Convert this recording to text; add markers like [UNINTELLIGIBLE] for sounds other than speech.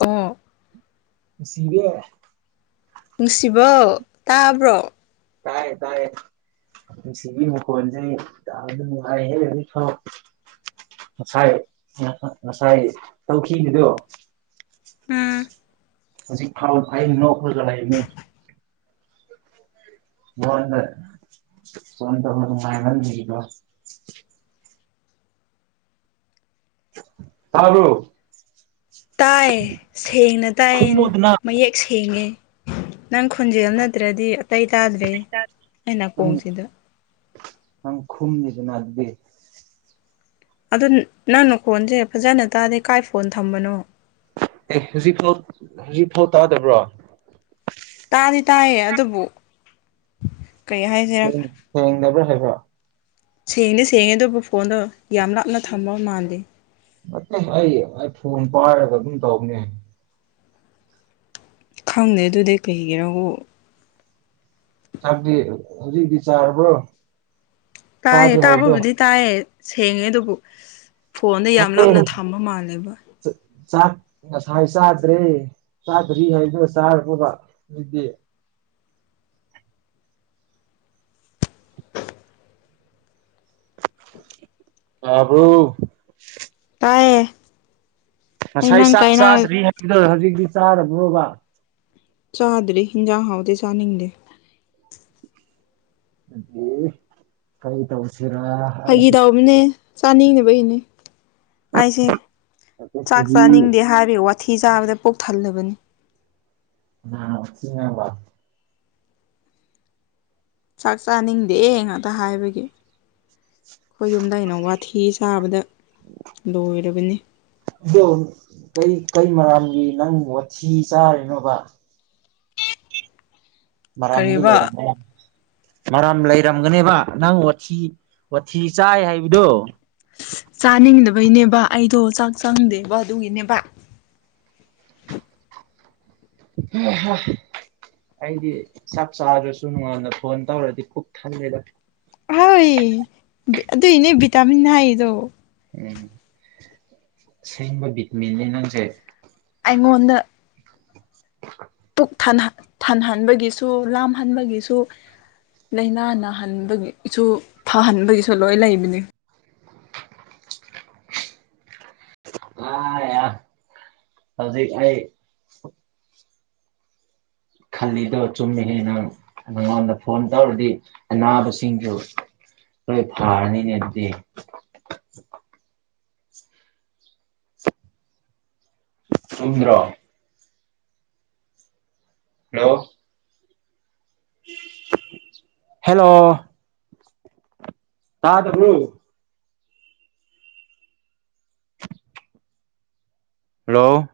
ꯎꯝ [UNINTELLIGIBLE] ꯅꯨꯡꯁꯤꯕꯧ ꯇꯥꯕ꯭ꯔꯣ ꯇꯥꯏ ꯇꯥꯏ ꯅꯨꯡꯁꯤꯕꯤ ꯃꯈꯣꯟꯁꯦ ꯇꯥꯕꯗ ꯅꯨꯉꯥꯏꯍꯦ ꯉꯁꯥꯏ ꯉꯁꯥꯏ ꯇꯧꯈꯤꯕꯗꯣ ꯎꯝ ꯍꯧꯖꯤꯛ ꯐꯥꯎ ꯑꯩ ꯅꯣꯛꯄꯗ ꯂꯣꯏꯕꯅꯦ ꯃꯉꯣꯟꯗ ꯐꯣꯟ ꯇꯧꯕ ꯅꯨꯡꯉꯥꯏꯃꯟꯕꯒꯤꯀꯣ ꯇꯥꯕ꯭ꯔꯣ ꯇꯥꯏ ꯁꯦꯡꯅ ꯇꯥꯏꯌꯦ ꯈꯨꯝꯃꯣꯗꯅ ꯃꯌꯦꯛ ꯁꯦꯡꯉꯦ ꯅꯪ ꯈꯨꯣꯟꯖꯦꯜ ꯅꯠꯇ꯭ꯔꯗꯤ ꯑꯇꯩ ꯇꯥꯗ꯭ꯔꯦ ꯑꯩ ꯅꯥꯀꯣꯡꯁꯤꯗ ꯈꯨꯨꯝꯃꯨꯗꯅ ꯑꯗꯨꯗꯤ ꯑꯗꯨ ꯅꯪꯅ ꯈꯣꯟꯁꯦ ꯐꯖꯅ ꯇꯥꯗꯦ ꯀꯥꯏ ꯐꯣꯟ ꯊꯝꯕꯅꯣ ꯑꯦ ꯍꯧꯖꯤꯛꯐꯥꯎ ꯍꯧꯖꯤꯛꯐꯥꯎ ꯇꯥꯗꯕ꯭ꯔꯣ ꯇꯥꯗꯤ ꯇꯥꯏꯌꯦ ꯑꯗꯨꯕꯨ ꯀꯩ ꯍꯥꯏꯁꯤꯔꯥ ꯊꯦꯡꯅꯕ꯭ꯔꯥ ꯍꯥꯏꯕ ꯁꯦꯡꯗꯤ ꯁꯦꯡꯉꯦ ꯑꯗꯨꯕꯨ ꯐꯣꯟꯗꯣ ꯌꯥꯝ ꯂꯥꯞꯅ ꯊꯃ ꯃꯥꯥꯟꯜꯂꯤ ꯑꯩ ꯑꯩ ꯐꯣꯟ ꯄꯥꯏꯔꯒ ꯑꯗꯨꯝ ꯇꯧꯕꯅꯦ ꯈꯪꯗꯦ ꯑꯗꯨꯗꯤ ꯀꯩꯒꯤꯅꯣꯕꯨ ꯆꯥꯛꯇꯤ ꯍꯧꯖꯤꯛ ꯆꯥꯔꯕꯣ ꯇꯥꯏꯍꯦ ꯇꯥꯕꯕꯨꯗꯤ ꯇꯥꯏꯌꯦ ꯁꯦꯡꯉꯦ ꯑꯗꯨꯕꯨ ꯐꯣꯟꯗꯣ ꯌꯥꯝ ꯅꯠꯇꯦ ꯂꯥꯞꯅ ꯊꯝꯕ ꯃꯥꯜꯂꯦꯕ ꯆ ꯆꯥꯛ ꯉꯁꯥꯏ ꯆꯥꯗ꯭ꯔꯦ ꯆꯥꯗ꯭ꯔꯤ ꯍꯥꯏꯗꯨꯅ ꯆꯥꯔꯕꯣ ꯇꯥꯕꯔꯣ ꯇꯥꯏꯌꯦ ꯑꯩ ꯉꯁꯥꯏ ꯅꯪ ꯆꯥꯛ ꯀꯥꯏꯅ ꯆꯥꯗ꯭ꯔꯤ ꯍꯥꯏꯕ ꯍꯧꯖꯤꯛꯇꯤ ꯆꯥꯔꯕ꯭ꯔꯣꯕ ꯆꯥꯗ꯭ꯔꯤ ꯌꯦꯟꯖꯥꯡ ꯍꯥꯎꯇꯦ ꯆꯥꯅꯤꯡꯗꯦ ꯑꯗꯨꯗꯤ ꯀꯩ ꯇꯧꯁꯤꯔꯥ ꯍꯥꯏꯁꯤ ꯆꯥꯅꯤꯡꯗꯕꯒꯤꯅꯤ ꯑꯩꯁꯦ ꯆꯥꯛ ꯁꯒꯤ ꯆꯥꯅꯤꯡꯗꯦ ꯍꯥꯏꯕꯒꯤ ꯋꯥꯠ ꯋꯥꯊꯤ ꯆꯥꯕꯗ ꯄꯨꯛ ꯊꯜꯂꯕꯅꯤ ꯀꯅꯅ ꯋꯥꯊꯤ ꯉꯥꯡꯕ ꯆꯥꯛ ꯆꯥꯅꯤꯡꯗꯦ ꯉꯥꯛꯇ ꯍꯥꯏꯕꯒꯤ ꯑꯩꯈꯣꯏ ꯌꯨꯝꯗꯩꯅꯦ ꯋꯥꯊꯤꯁꯤ ꯆꯥꯕꯗ ꯂꯣꯏꯔꯕꯅꯤ ꯑꯗꯣ ꯀꯩ ꯃꯔꯥꯜꯒꯤ ꯅꯪ ꯋꯥꯊꯤ ꯆꯥꯔꯤꯅꯣꯕ ꯃꯔꯥꯜ ꯑꯝꯗꯤ ꯀꯔꯤꯕ ꯂꯩꯔ ꯃꯔꯝ ꯂꯩꯔꯝꯒꯅꯦꯕ ꯅꯪ ꯋꯥꯊꯤ ꯋꯥꯊꯤ ꯆꯥꯏ ꯍꯥꯏꯕꯗꯣ ꯆꯥꯅꯤꯡꯗꯕꯩꯅꯦꯕ ꯑꯩꯗꯣ ꯆꯥꯛ ꯆꯪꯗꯦꯕ ꯑꯗꯨꯒꯤꯅꯦꯕ [INAUDIBLE] ꯎꯝ ꯍꯥ [UNINTELLIGIBLE] ꯑꯩꯗꯤ ꯆꯥꯛ ꯆꯥꯗ꯭ꯔꯁꯨ ꯃꯤꯉꯣꯟꯗ ꯐꯣꯟ ꯇꯧꯔꯗꯤ ꯄꯨꯛ ꯊꯜꯂꯦꯗ ꯍꯣꯏ ꯑꯗꯨꯏꯅꯦ ꯚꯤꯇꯥꯃꯤꯟ ꯍꯥꯏꯗꯣ ꯎꯝ ꯁꯦꯡꯕ ꯕꯤꯠꯃꯤꯟꯅꯅꯤ ꯅꯪꯁꯦ ꯑꯩꯉꯣꯟꯗ ꯄꯨꯛ ꯊꯟꯍꯟꯕꯒꯤꯁꯨ ꯂꯥꯝꯍꯟꯕꯒꯤꯁꯨ ꯂꯥꯏꯅꯥ ꯅꯥꯍꯟꯕꯒꯤꯁꯨ ꯐꯍꯟꯕꯒꯤꯁꯨ ꯂꯣꯏ ꯂꯩꯕꯅꯤ ꯑ ꯌꯥ ꯍꯧꯖꯤꯛ ꯑꯩ ꯈꯜꯂꯤꯗꯣ ꯆꯨꯝꯃꯤꯍꯦ ꯅꯪ ꯅꯉꯣꯟꯗ ꯐꯣꯟ ꯇꯧꯔꯗꯤ ꯑꯅꯥꯕꯁꯤꯡꯗꯨ ꯑꯩꯈꯣꯏ ꯐꯥꯔꯅꯤꯅꯦ ꯑꯗꯨꯗꯤ ꯆꯨꯝꯗ꯭ꯔꯣ ꯍꯜꯂꯣ ꯍꯜꯂꯣ ꯇꯗꯕ꯭ꯔꯣ ꯍꯜꯂꯣ